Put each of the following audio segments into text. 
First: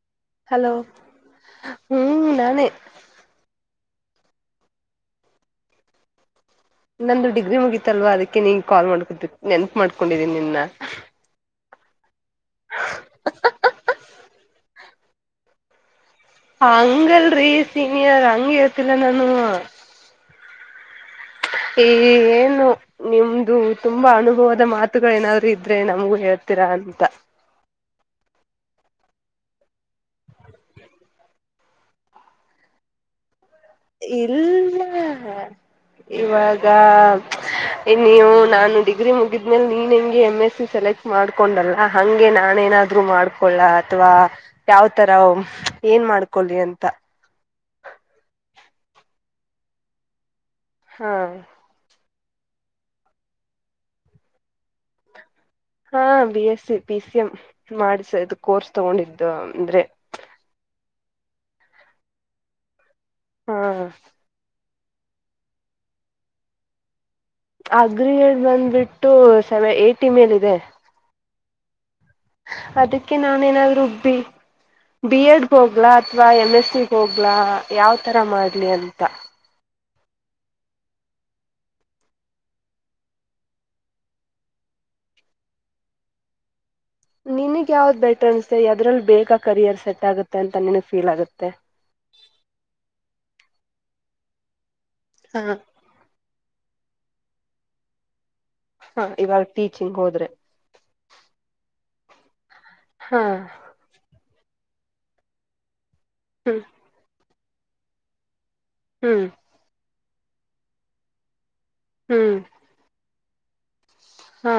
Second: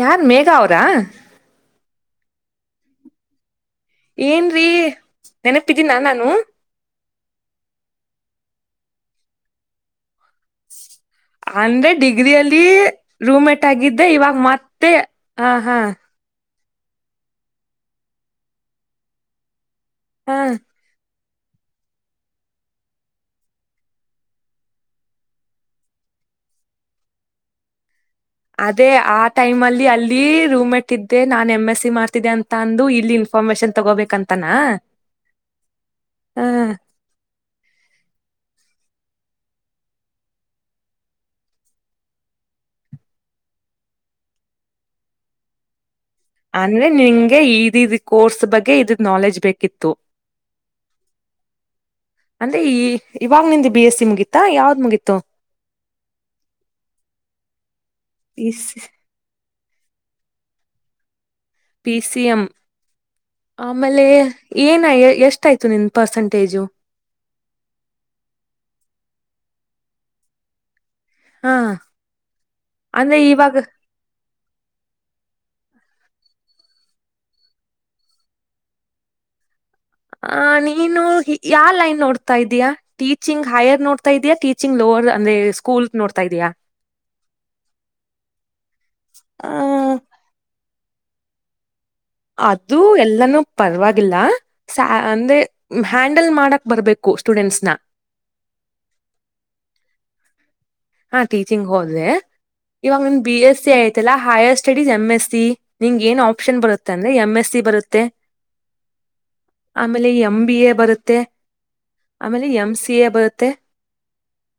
ಯಾರ್ ಮೇಘ ಹಲೋ ಅವರಾ ಹ್ಮ್ ನಾನು ಏನ್ರೀ ನೆನಪಿದೀನ ನಾನು ನಂದು ಡಿಗ್ರಿ ಮುಗೀತಲ್ವಾ ಅದಕ್ಕೆ ನೀ ಕಾಲ್ ಮಾಡ್ಕೊತು ನೆನಪೂ ಮಾಡ್ಕೊಂಡಿದೀನಿ ನಿನ್ನ ಅಂದ್ರೆ ಡಿಗ್ರಿಿಯಲ್ಲಿ ರೂಮ್ ಮೇಟ್ ಆಗಿದ್ದೆ ಇವಾಗ ಮತ್ತೆ ಹಾ ಹಾ ಹಂಗಲ್ರಿ ಸೀನಿಯರ್ ಹಂಗ ಇೇತಿಲ್ಲ ನಾನು ಹಾ ಏ ಏನು ನಿಮ್ದು ತುಂಬಾ ಅನುಭವದ ಮಾತುಗಳ ಏನಾದ್ರು ಇದ್ರೆ ನಮಗೂ ಹೇಳ್ತೀರಾ ಅಂತ ಅದೇ ಆ ಟೈಮ್ ಅಲ್ಲಿ ಅಲ್ಲಿ ರೂಮ್ಟ್ ಇದ್ದೆ ನಾನ್ ಎಮ್ ಎಸ್ ಸಿ ಮಾಡ್ತಿದ್ದೆ ಅಂತ ಅಂದು ಇಲ್ಲಿ ಇನ್ಫಾರ್ಮೇಶನ್ ತಗೋಬೇಕಂತನಾ ಇಲ್ಲ ಹ ಇವಾಗ ನೀವು ನಾನು ಡಿಗ್ರಿ ಮುಗಿದ್ಮೇಲೆ ನೀನ್ ಹೆಂಗೆ ಎಮ್ ಎಸ್ ಸಿ ಸೆಲೆಕ್ಟ್ ಮಾಡ್ಕೊಂಡಲ್ಲ ಹಂಗೆ ನಾನೇನಾದ ರು ಮಾಡ್ಕೊಳ್ಳ ಅಥವಾ ಯಾವ ತರ ಏನ್ ಮಾಡ್ ಅಂದ್ರೆ ನಿಂಗೆ ಇದ ಕೋರ್ಸ್ ಬಗ್ಗೆ ಇದ್ರ ನಾಲೆಜ್ ಬೇಕಿತ್ತು ಹಾ ಅಂದ್ರೆ ಈ ಇವಾಗ ನಿಂದ ಬಿ ಎಸ್ ಸಿ ಮುಗೀತಾ ಯಾವ್ದ್ ಮುಗೀತ ಹಾ B S C P C M ಮಾಡಿಸದು ಕೋರ್ಸ್ ತಗೊಂಡಿದ್ದು ಅಂದ್ರೆ ಪಿ ಸಿ ಎಂ ಹಾ ಆಮೇಲೆ ಏನ ಎಷ್ಟ ಆಯ್ತು ನಿನ್ ಪರ್ಸಂಟೇಜು ಅಗ್ರಿ ಬಂದ್ಬಿಟ್ಟು ಸೆವೆ ಏಟಿ ಮೇಲ ಇದೆ [unintelligible] ಹಾ ಅದಕ್ಕೆ ಅಂದ್ರೆ ನಾನ ಇವಾಗ ಏನಾದ್ೂ ಉಬ್ಬಿ ಬಿ ಎಡ್ ಹೋಗ್ಲಾ ಅಥವಾ ಎಮ್ ಎಸ್ ಸಿಗ್ ಹೋಗ್ಲಾ ಯಾವ್ತರ ಮಾಡ್ಲಿ ಅಂತ ಆ [inaudible] ನೀನು ಯಾವ ಲೈನ್ ನೋಡ್ತಾ ಇದೀಯಾ ಟೀಚಿಂಗ್ ಹೈರ್ ನೋಡ್ತಾ ಇದೀಾ ಟೀಚಿಂಗ್ ಲೋವರ್ ಅಂದ್ರೆ ಸ್ಕೂಲ್ ನೋಡ್ತಾ ಇದಯಾ ನಿನಗ್ ಯಾವ್ದ್ ಬೆಟರ್ ಅನ್ಸ್ೆ ಅದ್ರಲ್ಲಿ ಬೇಗ ಆ, ಕರಿಯರ್ ಸೆಟ್ ಆಗುತ್ತೆ ಅಂತ ನಿನಗ್ ಫೀಲ್ ಆಗುತ್ತೆ ಅದು ಎಲ್ಲಾನೂ ಪರ್ವಾಗಿಲ್ಲ ಸಾ ಅಂದ್ರೆ. ಹಾ ಹ್ಯಾಂಡಲ್ ಮಾಡಕ್ ಬರ್ಬೇಕು ಸ್ಟೂಡೆಂಟ್ಸ್ನ. ಹಾ ಇವಾಗ್ ಟೀಚಿಂಗ್ ಹೊದ್ರೆ. ಹಾ ಟೀಚಿಂಗ್ ಹೋದ್ರೆ ಇವಾಗ್ ನಂದ್ ಹಾ ಬಿ ಎಸ್ ಸಿ ಆಯ್ತ್. Higher studies M S C ನಿಂಗ್ ಏನ್ ಆಪ್ಷನ್ ಹ್ಮ್ ಬರುತ್ ಅಂದ್ರೆ ಎಮ್ ಎಸ್ ಸಿ ಬರುತ್ತೆ. ಹ್ಮ್. ಆಮೇಲೆ ಎಮ್ ಬಿ ಎ ಬರುತ್ತೆ ಹ್ಮ್ ಆಮೇಲೆ ಎಂ ಸಿ ಎ ಬರುತ್ತೆ. ಹಾ.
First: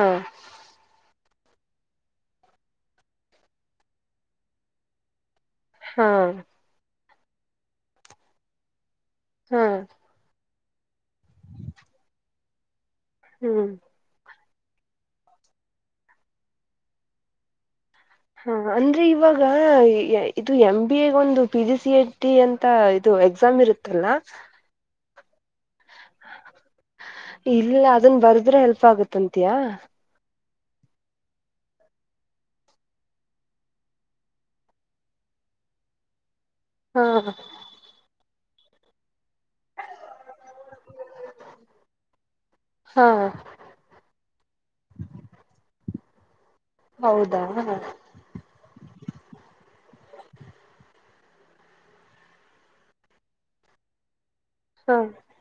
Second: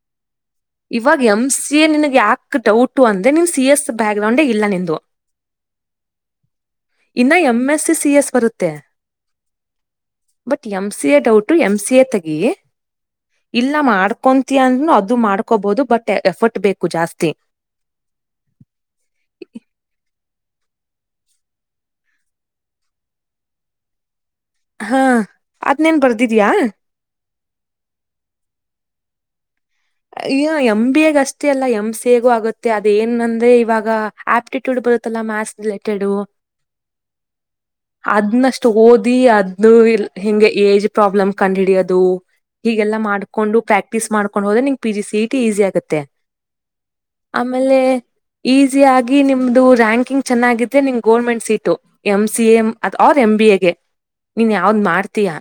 ಇವಾಗ್ ಎಮ್ ಸಿ ಎ ನಿನಗ್ ಯಾಕೆ ಡೌಟು ಅಂದ್ರೆ ನೀನ್ ಸಿ ಎಸ್ ಬ್ಯಾಕ್ಗ್ರೌಂಡಗ್ ಇಲ್ಲ ನಿಂದು. ಹಾ. ಇನ್ನು ಎಮ್ ಎಸ್ ಸಿ ಎಸ್ ಬರುತ್ತೆ. ಹಾ. But M C A doubt M C A ತಗಿ ಹ್ಮ್ ಇಲ್ಲ ಮಾಡ್ಕೊನ್. ತಿಯ ಅದು ಮಾಡ್ಕೋಬವ್ದು ಬಟ್ ಎಫರ್ಟ್ ಬೇಕು ಜಾಸ್ತಿ. ಹಾ ಅಂದ್ರೆ ಇವಾಗ ಇದು ಎಮ್ ಬಿ ಎಗ್ ಒಂದು P G C E T ಅಂತ ಇದು ಎಕ್ಸಾಮ್ ಇರುತ್. ತೆಲ್ಲ. ಹಾ ಅದ್ ನಿನ್ ಬರ್ದಿದಿಯಾ. ಇಲ್ಲ ಅದುನ್ ಬರ್ದ್ರೆ ಹೆಲ್ಪ್ಗು ತ್ತಂತಿಯಾ. ಅಯ್ಯ್ ಎಂ ಬಿ ಎಗ್ ಅಷ್ಟೇ ಅಲ್ಲ ಎಮ್ ಸಿ ಎಗು ಆಗುತ್ತೆ ಅದ್ ಏನ್ ಅಂದ್ರೆ ಇವಾಗ ಆಪ್ಟಿಟ್ಯೂಡ್ ಬರುತ್ತಲ್ಲ ಮ್ಯಾಸ್. ರಿಲೇಟೆದು. ಹಾ. ಅದ್ನಷ್ಟು ಓದಿ ಅದ್ ಇಲ್ ಹಿಂಗೆ ಏಜ್ ಪ್ರಾಬ್ಲಮ್ ಕಂಡ್ ಹಿಡಿಯಾದು. ಹೀಗೆಲ್ಲಾ ಹಾ ಮಾಡ್ಕೊಂಡು ಪ್ರಾಕ್ಟೀಸ್ ಮಾಡ್ಕೊಂಡ್ ಹೋದ್ರೆ ನಿಂಗ್ P G C E T easy ಆಗುತ್ತೆ. ಹೌದಾ ಆಮೇಲೆ. ಹಾ ಈಸ್ಯ್ ಯಾಗಿ ನಿಮ್ದು ರಾಂಕಿಂಗ್ ಚೆನ್ನಾಗಿದ್ರೆ ನಿಮ್ಗ್ government seat. M C A ಅ ಅವ್ರ ಎ್ ಬಿ ಎಗೆ ನೀನ್ ಯಾವ್ದ್ ಮಾಡ್ತೀಯಾ.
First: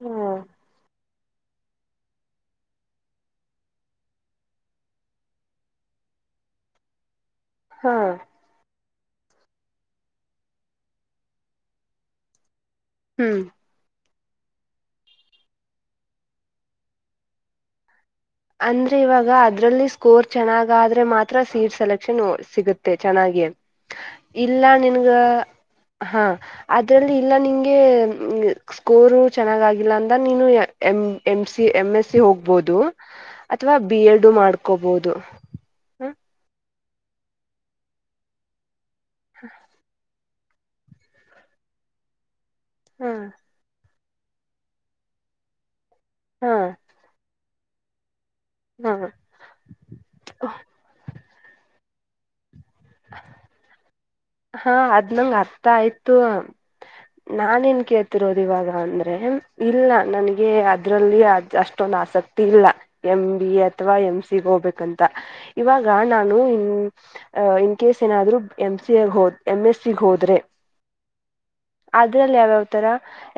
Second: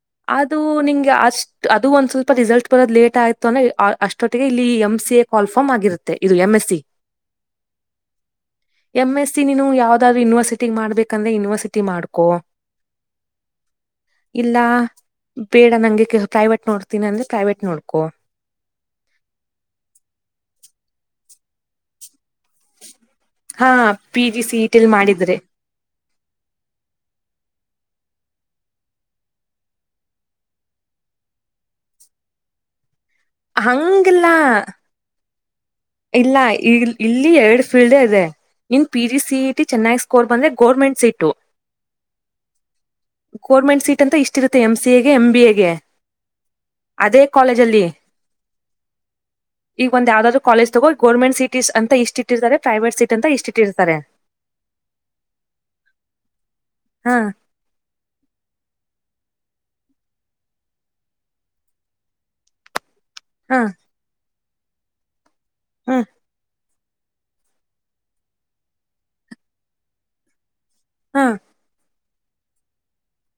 ಹಾ ಅದು ನಿಂಗೆ ಅಷ್ಟ್ ಅದು ಒಂದ್ ಸ್ವಲ್ಪ ರಿಸಲ್ಟ್. ಪುರದ್ ಲೇಟ್ ಆಯ್ತು ಅಂದೆ ಅಷ್ಟೊಟ್ಟಿಗೆ ಇಲ್ಲಿ ಎಂ ಸಿ ಎ ಕಾಲ್ಫಾರ್ಮ್ ಆಗಿರುತ್ತೆ ಇದು ಎಂ ಎಸ್ ಸಿ. ಹಾ. ಎಮ್ ಎಸ್ ಸಿ ನೀನು ಯಾವ್ದಾದ್ರು ಯೂನಿವರ್ಸಿಟಿ ಮಾಡ್ಬೇಕಂದ್ರೆ ಯುನಿವರ್ ಸಿಟಿ ಮಾಡ್ಕೊ. ಹ್ಮ್. ಇಲ್ಲ ಬೇಡ ನಂಗೆ ಸಾಟ್ ನೋಡ್ತೀನಿ ಅಂದ್ರ್ ನೋಡ್ತೀನಿ ಅಂದ್ರೆ ಪ್ರೈವೇಟ್ ನೋಡ್ಕೊ. ಅಂದ್ರೆ ಇವಾಗ ಅದ್ರಲ್ಲಿ ಸ್ಕೋರ್ ಚೆನ್ನಾಗಾಆದ್ರೆ ಮಾತ್ರ ಸೀಟ್ ಸೆಲೆಕ್ಷನ್ ಸಿಗುತ್ತೆ. ಚೆನ್ನಾಗಿ ಹಾ ಪಿ ಜಿ ಸಿ ಇಲ್ಲ ಟಿಲ್ ನಿನ್ಗ ಗ. ಮಾಡಿದ್ರೆ ಹಾ ಅದ್ರಲ್ಲಿ ಇಲ್ಲ ನಿಂಗೆ. ಸ್ಕೋರು ಚೆನ್ನಾಗಗಿಲ್ಲ ಅಂದ ನೀನು M C M S C ಹೋಗ್ಬಹುದು. ಅತ್ವ ಬಿ ಹಂಗಿಲ್ಲ ಎಡ್ ಮಾಡ್ಕೊಬವ್ದು. ಇಲ್ಲ ಇ ಇಲ್ಲಿ ಎರಡು ಫೀಲ್ಡ್ ಹೇ ಇದೆ ನಿನ್ ಪಿ ಜಿ ಸಿ ಟಿ ಚೆನ್ನಾಗ್ ಸ್ಕೂಲ್. ಸ್ಕೋರ್ ಬಂದ್ರೆ ಗರ್ಮೆಟ್ ಸೀಟು. ಹಾ. ಗೋರ್ಮೆಂಟ್ ಸಟ್ ಅಂತ ಇಷ್ಟ ಇರುತ್ತೆ ಎಂ ಸಿ ಎಗೆ ಎಂ ಬಿ ಎ ಗೆ. ಹಾ. ಅದೇ ಕಾಲೇಜ ಅಲ್ಲಿ. ಹಾ. ಈಗ ಒಂದ್ ಯಾವ್ದಾದ್ರು ಕಾಲೇಜ್ ತಗೋ ಗವರ್ನಮೆಂಟ್ ಸಿಟೀಸ್ ಅಂತ ಇಷ್ಟು. ಹಾ ಅದ್ನಂಗ್ ಅರ್ಥ ಆಯ್ತು ಹಾ ನಾ ನ್ ಕೇಳ್ತ ತಿರೋದ ಇವಾಗ ಅಂದ್ರೆ ಇಲ್ಲ ನನ್ಗೆ ಅದ್ರಲ್ಲಿ ಅ ಅಷ್ಟೊಂದು ಆಸಕ್ತಿ ಇಲ್ಲ ಎಂ ಬಿ ಹಾ ಎ ಅಥವಾ ಎಂ ಸಿಗ್ ಹೋಗ್ಬೇಕಂತ ಇವಾಗ ಹಾ ನಾನು ಕೆಸ್ ಏನಾದ್ೂ ಎಂ ಸಿ ಹ ಎಂ್ ಎಸ್ ಸಿಗ್ ಹೋದ್ರೆ ಹಾ ಅದ್ರಲ್ಲಿ ಯಾವ್ಯಾವ್ ತರ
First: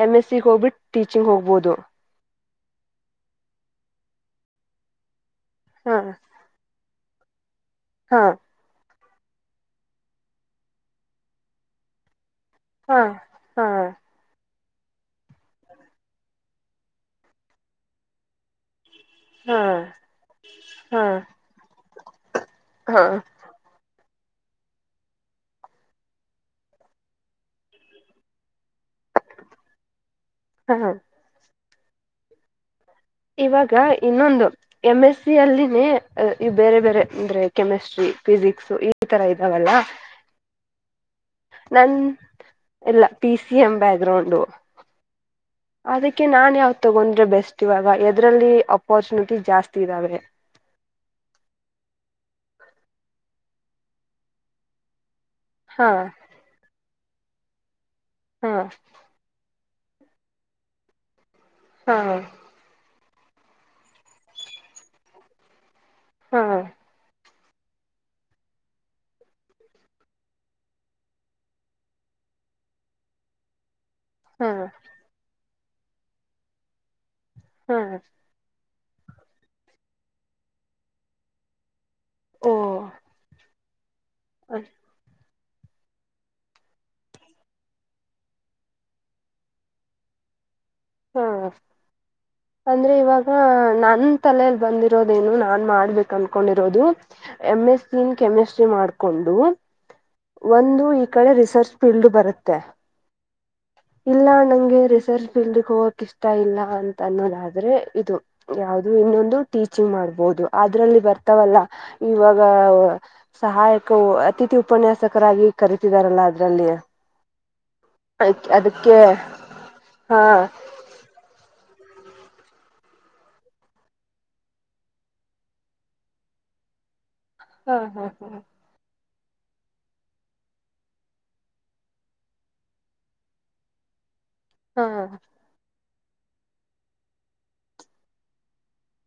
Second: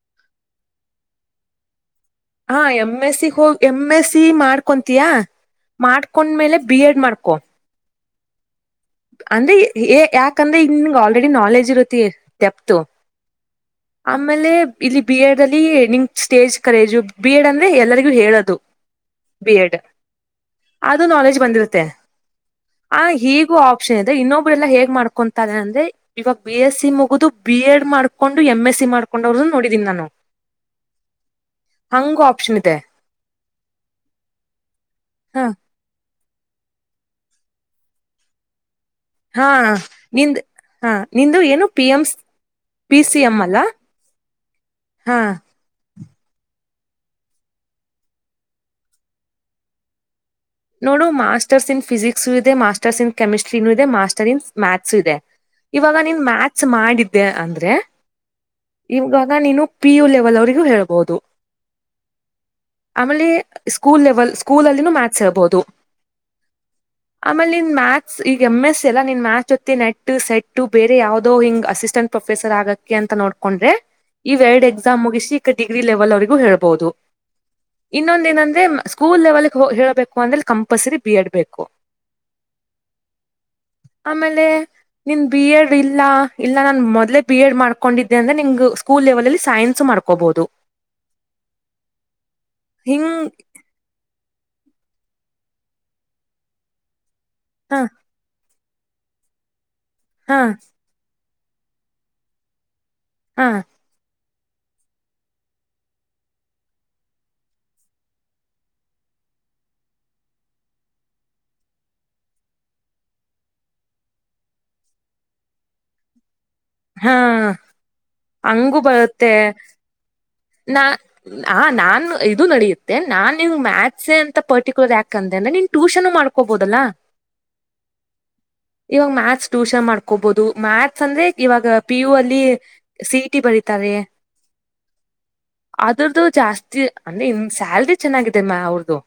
ಎಮ್ ಎಸ್ ಸಿ ಹೋಗ್ಬಿಟ್ಟು ಟೀಚಿಂಗ್ ಹೋಗ್ಬಹುದು ಹಾ ಎಮ್ ಎಸ್ ಸಿ ಹೋಗಿ ಎಮ್ ಎಸ್ ಸಿ ಮಾಡ್ಕೊತೀಯಾ ಹಾ ಮಾಡ್ಕೊಂಡ್ಮೇಲೆ ಬಿ ಎಡ್ ಮಾಡ್ಕೊಂಡ ಹಾ ಅಂದ್ರೆ ಯಾಕಂದ್ರೆ ಇಂಗ ಆಲ್ರೆಡಿ ನಾಲೆಜ್ ಇರತ್ತ ತೆಪ್ತು ಹಾ ಹಾ ಆಮೇಲೆ ಇಲ್ಲಿ ಬಿ ಎಡ್ ಅಲ್ಲಿ ನಿಂಗ ಸ್ಟೇಜ್ ಕರೇಜು ಬಿ ಎಡ್ ಅಂದ್ರೆ ಎಲ್ಲರಿಗೂ ಹೇಳೋದು ಹ್ಮ ಬಿ ಎಡ್ ಅದು ನಾಲೆಜ್ ಬಂದಿರುತ್ತೆ ಆ ಈಗ್ ಆಪ್ಷನ್ ಇದೆ ಇನ್ನೊಬ್ಬರು ಎಲ್ಲ ಹೇಗ್ ಮಾಡ್ಕೊಂತಾರೆ ಅಂದ್ರೆ ಇವಾಗ ಬಿ ಎಸ್ ಸಿ ಮುಗಿದು ಬಿ ಎಡ್ ಮಾಡ್ಕೊಂಡು ಎಮ ಎಸ್ ಸಿ ಮಾಡ್ೊಂಡ ಅವ್ರದ ನೋಡಿದಿನಿ ನಾನು ಹಾ ಹಂಗ ಆಪ್ಷನ್ ಇದೆ ಇವಾಗ ಇನ್ನೊಂದು ಎಂ ಎಸ್ ಸಿ ಹ ಅಲ್ಲಿನೇ ಇ ಬೇರೆ ಬೇರೆ ಅಂದ್ರೆ ಕೆಮಿಸ್ಟ್ರಿ ಫಿಸಿಿಕ್ಸ್ ಹಾ ನಿ್ ಹಾ ನಿಂದು ಏನು ಪಿ ಎಮ್ ಎಲ್ಲ P C M background ಹಾ ಅದಕ್ಕೆ ನಾನ್ ಯಾವ್ ತಗೊಂಡ್ರೆ ಬೆಸ್ಟ್ ಇವಾಗ ಎದ್ರಲ್ಲಿ ಅಪಾರ್ಚುನಿಟಿ ಜಾಸ್ತಿ ಇದ್ದಾವೆ ನೋಡು ಮಾಸ್ಟರ್ಸ್ ಇನ್ ಫಿಜಿಕ್ಸು ಇದೆ ಮಾಸ್ಟರ್ಸ್ ಇನ್ ಕೆಮಿಸ್ಟ್ರಿನೂ ಇದೆ ಮಾಸ್ಟರ್ ಇನ್ ಮ್ಯಾಥ್ಸ್ ಇದೆ ಹಾ ಇವಾಗ ನೀನ್ ಮ್ಯಾಥಸ್ ಮಾಡಿದ್ದೆ ಅಂದ್ರೆ ಹಾ ಇವಾಗ ನೀನು ಪಿ ಯು ಲೆವೆಲ್ ಅವರಿಗೂ ಹೇಳ್ಬಹುದು ಹಾ ಆಮೇಲೆ ಸ್ಕೂಲ್ ಲೆವೆಲ್ ಸ್ಕೂಲ್ ಅಲ್ಲಿನೂ ಮ್ಯಾಥಸ್ ಹೇಳ್ಬಹುದು ಹಾ ಆಮೇಲೆ ನಿನ್ ಮ್ಯಾಥಸ್ ಈಗ ಎಮ್ ಎಸ್ ಅಲ್ಲ ನಿನ್ ಮ್ಯಾಥಸ್ ಜೊತೆ ನೆಟ್ ಸೆಟ್ ಬೇರೆ ಯಾವುದೋ ಹಿಂಗ್ ಅಸಿಸ್ಟೆಂಟ್ ಪ್ರೊಫೆಸರ್ ಆಗಕ್ಕೆ ಅಂತ ನೋಡ್ಕೊಂಡ್ರೆ ಇವು ಹಾ ಎರಡು ಎಕ್ಸಾಮ್ ಮುಗಿಸಿ ಈ ಡಿಗ್ರಿ ಲೆವೆಲ್ ಅವ್ರಗೂ ಹೇಳ್ಬಹುದು ಹಾ ಇನ್ನೊಂದ ಏನಂದ್ರೆ ಸ್ಕೂಲ್ ಲೆವೆಲ್ಗೆ ಹ ಹೇಳಬೇಕು ಅಂದ್ರೆ ಕಂಪಲ್ಸರಿ ಬಿ ಎಡ್ ಬೇಕು ಓ ಆಮೇಲೆ ನಿ ಬಿ ಎಡ್ ಇಲ್ಲ ಇಲ್ಲ ನಾನು ಮೊದ್ಲೇ ಬಿ ಎಡ್ ಮಾಡ್ಕೊಂಡಿದ್ದೆ ಅಂದ್ರೆ ನಿಮ್ಗೆ ಸ್ಕೂಲ್ ಲೆವೆಲಲ್ಲಿ ಸೈನ್ಸ್ ಮಾಡ್ಕೋಬಹದು ಹಾ ಅಂದ್ರೆ ಹಿಂಗ್ ಇವಾಗ ನನ್ ತಲೆಯಲ್ಲಿ ಬಂದಿರೋದೇನು ನಾನ್ ಮಾಡ್ಬೇಕು ಅನ್ಕೊಂಡಿರೋದು ಎಮ್ ಹ ಎಸ್ ಸಿ ಕೆಮಿಸ್ಟ್ರಿ ಮಾಡ್ಕೊಂಡು ಹಾ ಒಂದು ಈ ಕಡೆ ರಿಸರ್ಚ್ ಫೀಲ್ಡ್ ಬರುತ್ತೆ ಹಾ ಇಲ್ಲ ನಂಗೆ ರಿಸರ್ಚ್ ಫೀಲ್ಡ್ಗೆ ಹೋಗಕ್ ಇಷ್ಟ ಇಲ್ಲ ಅಂತ ಅನ್ನೋದಾದ್ರೆ ಇದು ಯಾವವು್ದ ಇನ್ನೊಂದು ಟೀಚಿಂಗ್ ಮಾಡ್ಬೋದು ಅದ್ರಲ್ಲಿ ಬರ್ತಾವಲ್ಲ ಇವಾಗ ಸಹಾಯಕವು ಅತಿಥಿ ಉಪನ್ಯಾಸಕರಾಗಿ ಕರತಿದಾರಲ್ಲ ಅದರಲ್ಲಿ ಹಾ ಹಂಗು ಬರುತ್ತೆ ಹಾ ನಾ ಹ ನಾನ ಇದು ನಡೆಯುತ್ತೆ ನಾನ್ ನೀವು ಮ್ಯಾತ್ಸ ಅಂತ ಪರ್ಟಿಕ್ಯುಲರ್ ಯಾಕ ಅಂದ್ರೆ ನಿನ್ ಟ್ಯೂಷನ್ ಮಾಡ್ಕೋಬೋುದಲ್ಲಾ ಹಾ ಹಾ ಹಾ ಇವಾಗ ಮ್ಯಾಥ್ಸ್ ಟ್ಯೂಷನ್ ಮಾಡ್ಕೋಬಹುದು ಮ್ಯಾಥ್ಸ್ ಅಂದ್ರೆ ಇವಾಗ ಪಿ ಯು ಅಲ್ಲಿ ಸಿಟಿ ಬರಿತಾರೆ ಹಾ ಅದ್ರ್ದು ಜಾಸ್ತಿ ಅಂದ್ರೆ ಇನ್ ಸ್ಯಾಲ್ರಿ ಚೆನ್ನಾಗಿದೆ ಮ ಅವ್ರದು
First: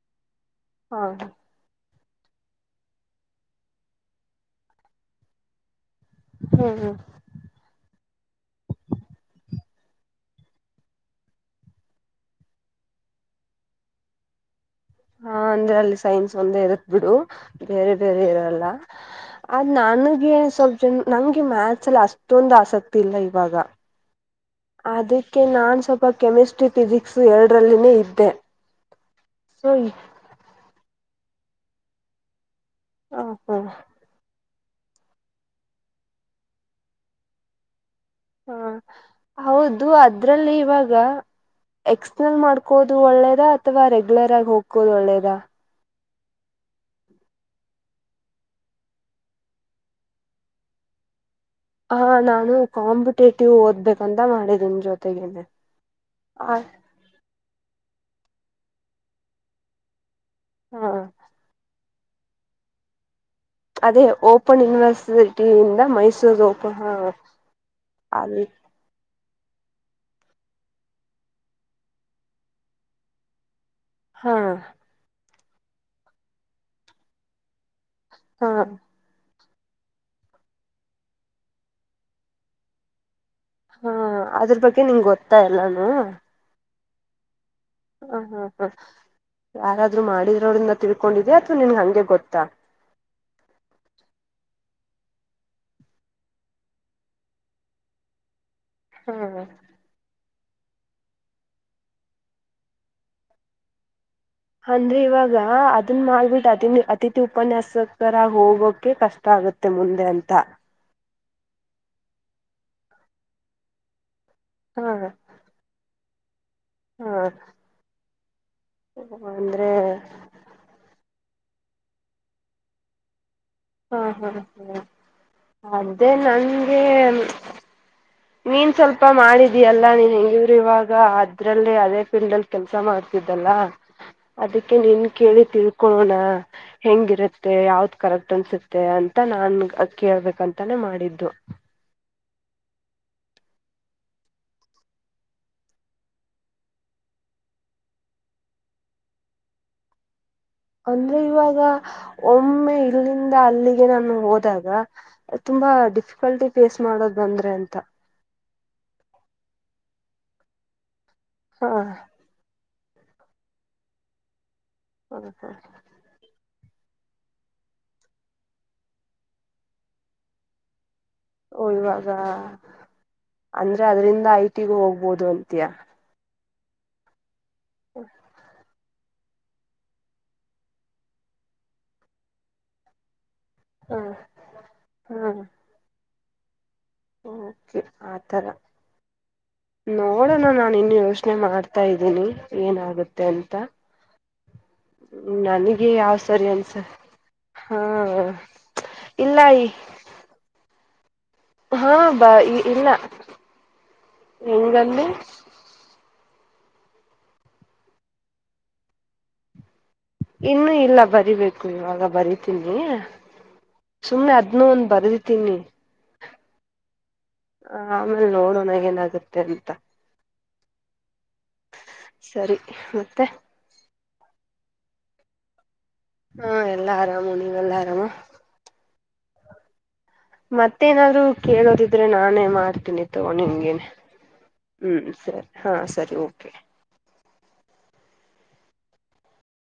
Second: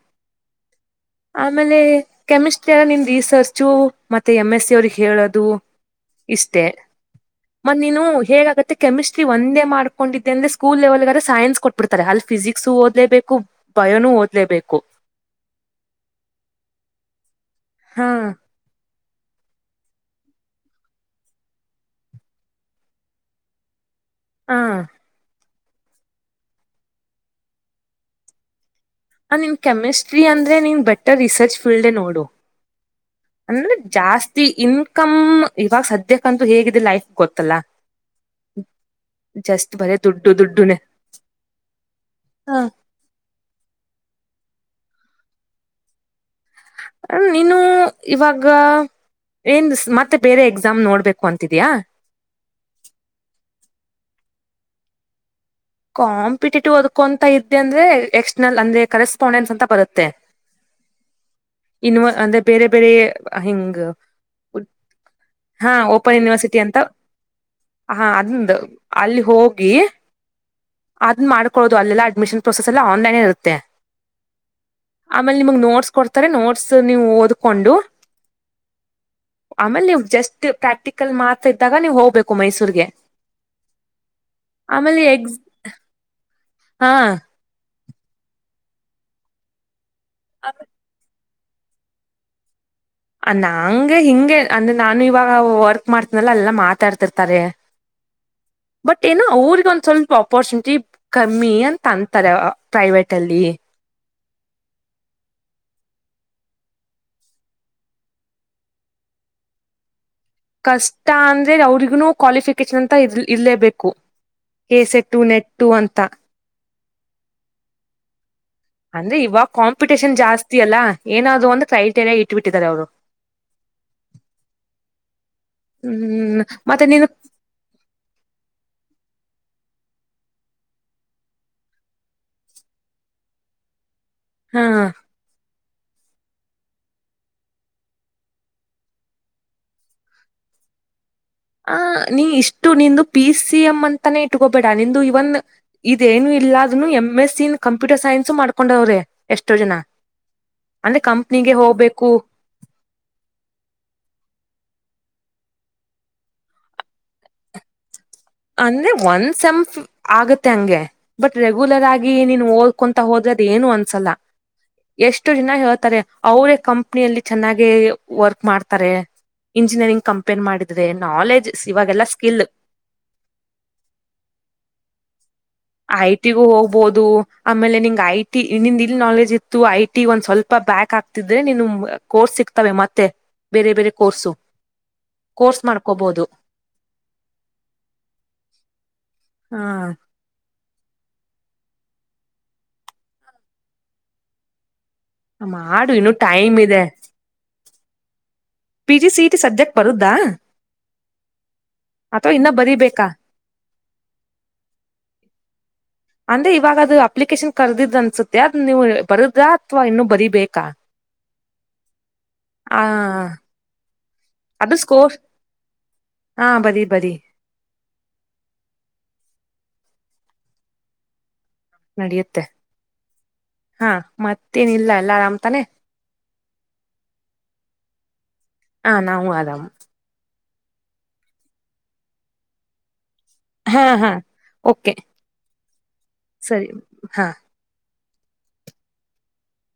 ಹಾ ಆಮೇಲೆ ಕೆಮಿಸ್ಟ್ರಿ ಎಲ್ಲ ನಿಮ ರೀಸರ್ಚು ಮತ್ತೆ ಎಮ್ ಎಸ್ ಸಿ ಅವ್ರಿಗೆ ಹೇಳೋದು ಇಷ್ಟೇ ಹ್ಮ್ ಹ್ಮ್ ಮತ್ತ ನೀನು ಹೇಗಾಗುತ್ತೆ ಕೆಮಿಸ್ಟ್ರಿ ಒಂದೇ ಮಾಡ್ಕೊಂಡಿದ್ದೆ ಅ್ರಂದ್ರೆ ಸ್ಕೂಲ್ ಲೆವೆಲ್ಗಾದ್ರ ಸೈನ್ಸ್ ಕೊಟ್ಟ ಬಿಡ್ತಾರೆ ಅಲ್ಲಿ ಫಿಸಿಕ್ಸ್ ಓದ್ಲೇಬೇಕು ಬಯೋನು ಓದ್ಲೇಬೇಕು ಹಾ ಅಂದ್ರೆ ಅಲ್ಲಿ ಸೈನ್ಸ್ ಒಂದೇ ಇರತ್ ಬಿಡು ಬೇರೆ ಹಾ ಬೇರೆ ಇರಲ್ಲ ಆದ್ ನನ್ಗೆ ಸ್ವಲ್ಪ್ ಜನ ನಂಗೆ ಮ್ಯಾಥಸ್ ಅಲ್ಲಿ ಅಷ್ಟೊಂದು ಆಸಕ್ತಿ ಇಲ್ಲ ಇವಾಗ ಹ ಅದಕ್ಕೆ ನಾನ್ ಸ್ವಲ್ಪ ಕೆಮಿಸ್ಟ್ರಿ ಫಿಸಿಕ್ಸ್ ಎರಡರಲ್ಲಿನೇ ಇದ್ದೆ ಹ ನಿನ್ ಸೊ ಕೆಮಿಸ್ಟ್ರಿ ಅಂದ್ರೆ ನೀನ್ ಬೆಟರ್ ರಿಸರ್ಚ್ ಫೀಲ್ಡ್ ನೋಡು ಹ ಹ ಅಂದ್ರೆ ಜಾಸ್ತಿ ಇನ್ಕಮ್ ಇವಾಗ ಸದ್ಯಕ್ಕಂತೂ ಹೇಗಿದೆ ಲೈಫ್ ಗೊತ್ತಲ್ಲಾ ಹಾ ಹೌದು ಬರೇ ದುಡ್ಡು ಅದ್ರಲ್ಲಿ ದುಡ್ಡುನೆ ಇವಾಗ ಎಕ್ಸ್ನಲ್ ಮಾಡ್ಕೋದು ಅದು ಒಳ್ಳೇದ ಅಥವಾ ರೆಗ್ಯುಲರ್ ಆಗಿ. ಹೋಗಕೋುದು ಒಳ್ಳೇದ ನೀನು ಇವಾಗ ಏನ್ ಮತ್ತೆ ಬೇರೆ ಎಕ್ಸಾಮ್ ನೋಡ್ಬೇಕು ಅಂತಿದಯಾ ಹಾ ನಾನು ಕಾಂಪಿಟೇಟಿವ್ ಓದ್ಬೇಕಂತ ಮಾಡಿದೀನಿ ಜೊತೆಗೇನೆ ಹ ಕಾಂಪಿಟೇಟಿವ್ ಅದಕು ಅಂತ ಇದ್ದೆ ಅಂದ್ರೆ ಎಕ್ಸ್ಟರ್ನಲ್ ಅಂದ್ರೆ ಕರೆಸ್ಪಾಂಡೆನ್ಸ್ ಅಂತ ಬರುತ್ತೆ ಹಾ ಇನ್ನು ಅಂದೇ ಬೇರೆ ಬೇರೆ ಹಮ್ ಅದೇ ಓಪನ್ ಯನಿವರ್ಸಿಟಿಿಂದ ಮೈಸೂರು ಓಪ ಹಾ ಅದಂದು ಅಲ್ಲಿ ಹೋಗಿ ಅದನ್ನ ಮಾಡ್ಕೊಳ್ಳೋದು ಅಲ್ಲೆಲ್ಲ ಅಡ್ಮಿಷನ್ ಪ್ರೊಸೆಸ್ ಎಲ್ಲ ಆನ್ಲೈನ್ೇ ಇರುತ್ತೆ ಹಾ ಆಮೇಲೆ ನಿಮಗ್ ನೋಟ್ಸ್ ಕೊಡ್ತಾರೆ ನೋಟ್ಸ್ ನೀವು ಓದ್ಕೊಂಡು ಹಾ ಆಮೇಲೆ ನೀವು್ ಜಸ್ಟ್ ಪ್ರಾಕ್ಟಿಕಲ್ ಮಾತ್ರ ಇದ್ದಾಗ ನೀವ್ ಹೋಗ್ಬೇಕು ಮೈಸೂರ್ಗೆ ಹಾ ಅದ್ರ ಬಗ್ಗೆ ಆಮೇಲೆ ನಿಂಗ ಎಕ್ಸ್ ಗೊತ್ತಾ ಎಲ್ಲಾನು ಹಾ ಹ ಹಾ ಹಾ ಯಾರಾದ್ರು ಮಾಡಿದ್ರೋ್ರನ್ನ ತಿಳ್ಕೊಂಡಿದ್ಯಾ ಅಥವಾ ನಿನ್ ಹಂಗೆ ಗೊತ್ತಾ ನಂಗೆ ಹಿಂಗೆ ಅಂದ್ರೆ ನಾನು ಇವಾಗ ವರ್ಕ್ ಮಾಡ್ತನಲ್ಲ ಎಲ್ಲಾ ಮಾತಾಡ್ತಿರ್ತಾರೆ [unintelligible] ಬಟ್ ಏನುೋ ಅವ್ರಗ ಒಂದು ಸ್ವಲ್ಪ ಅಪರ್ಚುನಿಟಿ ಕಮ್ಮಿ ಅಂತ ಅಂತಾರೆ ಪ್ರೈವೇಟಲ್ಲಿ ಅಂದ್ರೆ ಇವಾಗ ಅದನ್ ಮಾಡ್ಬಿಟ್ಟು ಅತನ್ ಅತಿಥಿ ಉಪನ್ಯಾಸಕರಾಗಿ ಹೋಗೋಕೆ ಕಷ್ಟ ಆಗುತ್ತೆ ಮುಂದೆ ಅಂತ ಕಷ್ಟ ಅಂದ್ರೆ ಅವ್ರಿಗ ಕ್ವಾಲಿಫಿಕೇಶನ್ ಅಂತ ಇ ಇರಲೇಬೇಕು ಹಾ ಎಸೆ ಟು ನೆಟ್ ಟ್ಟ ಅಂತ ಹ್ಮ ಅಂದ್ರೆ ಇವಾಗ ಕಾಂಪಿಟಷನ್ ಜಾಸ್ತಿ ಅಲ್ಲಾ ಏನಾದ್ೂ ಒಂದು ಕ್ರೈಟೇರಿಯಾ ಇಟ್ಬಿಟ್ಟಿದ್ದಾರೆ ಅವ್ರು ಹಾ ಹಾ ಹ್ಮ್ ಅದೇ ಹ್ಮ್ ನಂಗೆ ಮತ್ತೆ ನೀನು ನೀನ್ ಸ್ವಲ್ಪ ಮಾಡಿದೀಯಲ್ಲಾ ನೀನ್ ಹೆಂಗವ್ರು ಇವಾಗ ಅದ್ರಲ್ಲಿ ಅದೇ ಫೀಲ್ಡ್ ಅಲ್ಲಿ ಕೆಲ್ಸ ಮಾಡ್ತಿದ್ದಲ್ಲ ಹಾ ಅದಕ್ಕೆ ನೀನ್ ಕೇಳಿ ತಿಳ್ಕೊಳಣ ಹೆಂಗಿರುತ್ತೆ ಯಾವ್ದ್ ಕರೆಕ್ಟ್ ಅನ್ಸುತ್ತೆ ಅಂತ ನಾನ್ ಕೇಳ್ಬೇಕಂತಾನೆ ಮಾಡಿದ್ದು ಆ ನೀ ಇಷ್ಟು ನಿಂದು ಪಿ ಸಿ ಎಂ್ ಅಂತಾನೇ ಇಟ್ಕೊಬೇಡ ನಿಂದು ಇವನ್ ಇದೇನು ಇಲ್ಲದ್ನು ಎಮ್ ಎಸ್ ಸಿನ್ ಕಂಪ್ಯೂಟರ್ ಸೈನ್ಸ್ ಮಾಡ್ಕೊಂಡವ್ರೆ ಎಷ್ಟೋ ಜನ ಅಂದ್ರೆ ಕಂಪ್ನಿಗೆ ಹೋಗ್ಬೇಕು ಒಮ್ಮೆ ಇಲ್ಲಿಂದ ಅಲ್ಲಿಗೆ ನಾನು ಹೋದಾಗ ತುಂಬಾ ಡಿಫಿಕಲ್ಟಿ ಫೇಸ್ ಮಾಡೋದ್ ಬಂದ್ರೆ ಅಂತ ಅಂದ್ರೆ ಒಂದ ಸಂಪ್ ಆಗತ್ತೆ ಹಂಗೆ ಬಟ್ ಹಾ ರೆಗ್ಯುಲರ್ ಆಗಿ ನೀನ್ ಹ ಕುೊಂತ ಹೋದ್ರೆದ ಏನು ಅನ್ಸಲ್ಲ ಎಷ್ಟು ಹ ಜನ ಹೇಳ್ತಾರೆ ಅವರೇ ಕಂಪ್ನಿಯಲ್ಲಿ ಚೆನ್ನಾಗೆ ವರ್ಕ್ ಮಾಡ್ತಾರೆ ಇಂಜಿನಿಯರಿಂಗ್ ಕಂಪೇರ್ ಮಾಡಿದ್ರೆ ನಾಲೆಜ್ ಓ ಇವಾಗೆಲ್ಲಾ ಇವಾಗ ಸ್ಕಿಲ್ ಅಂದ್ರೆ ಅದ್ರಿಂದ ಐ ಟಿ ಗು ಹೋಗ್ಬೋದು ಅಂತಿಯಾ ಐ ಟಿಗು ಹೋಗ್ಬಹದು ಆಮೇಲೆ ನಿನ್ಂಗ್ ಐ ಟಿ ನಿಂದ ಇಲ್ ನಾಲೆಜ್ ಇತ್ತು ಐ ಟಿ ಒಂದ್ ಸ್ವಲ್ಪ ಬ್ಯಾಕ್ ಆಗ್ತಿದ್ರೆ ನೀನು ಕೋರ್ಸ್ ಸಿಗ್ತವೆ ಮತ್ತೆ ಬೇರೆ ಬೇರೆ ಹಾ ಕೋರ್ಸು ಕೋರ್ಸ್ ಮಾಡ್ಕೋಬಹುದು ಹೂ ಆತರ ಹ ನೋಡ್ ನೋಡೋಣ ನಾನ್ ಇನ್ ಯೋಚನೆ ಮಾಡ್ತಾ ಇದ್ದೀನಿ ಏನಾಗುತ್ತೆ ಅಂತ ್ಮ ನನಗೆ ಮಾಡು ಇನ್ನು ಯಾವ ಸರಿ ಟೈಮ್ ಅನ್ಸ ಇದೆ ಹಾ ಪಿ ಜಿ ಸಿ ಟಿ ಇಲ್ಲ ಈ ಸಬ್ಜೆಕ್ಟ್ ಬರೋದ ಹಾ ಬ ಇನ್ನ ಇಲ್ಲ ಬರಿಬೇಕಾ ಹೆಂಗ್ ಅಂದೆ ಅಂದ್ರೆ ಇವಾಗ ಅದು ಅಪ್ಲಿಕೇಶನ್ ಕಾರ್ಡಿಂತೇ ಅನ್ಸುತ್ತೆ ಅದ್ ನೀವು ಬರದ ಅಥವಾ ಇನ್ನು ಬರೀ ಇನ್ನು ಇಲ್ಲ ಬರಿಬೇಕು ಇವಾಗ ಬರಿತೀನಿ ಆ ಸುಮ್ನೆ ಅದ್ನ್ನು ಅದು ಒಂದ್ ಸ್ಕೋರ್ ಬರ್ದತೀನಿ ಹಾ ಬರಿ ಬರಿ ಹ ಆಮೇಲ್ ನೋಡೋಣಾಗ ಏನಾಗುತ್ತೆ ಅಂತ ನಡಿಯುತ್ತೆ ಸರಿ ಮತ್ತೆ ಹಾ ಮತ್ತೇನಿಲ್ಲ ಎಲ್ಲ ಆರಾಮ್ ತಾನೆ ಹಾ ಎಲ್ಲಾ ಆರಾಮು ನೀವೆಲ್ಲಾ ಆರಾಮ ಹ ನಾವು ಆರಾಮ್ ಮತ್ತೇ ಏನಾದ್ರು ಕೇಳೋದಿದ್ರೆ ನಾನೇ ಮಾಡ್ತೀನಿ ತಗ ನಿನ್ಗೆೇ ಹಾ ಹಾ ಹೂ ಓಕೆ ಸರಿ ಹಾ ಸರಿ ಓಕೆ ಸರಿ ಹಾ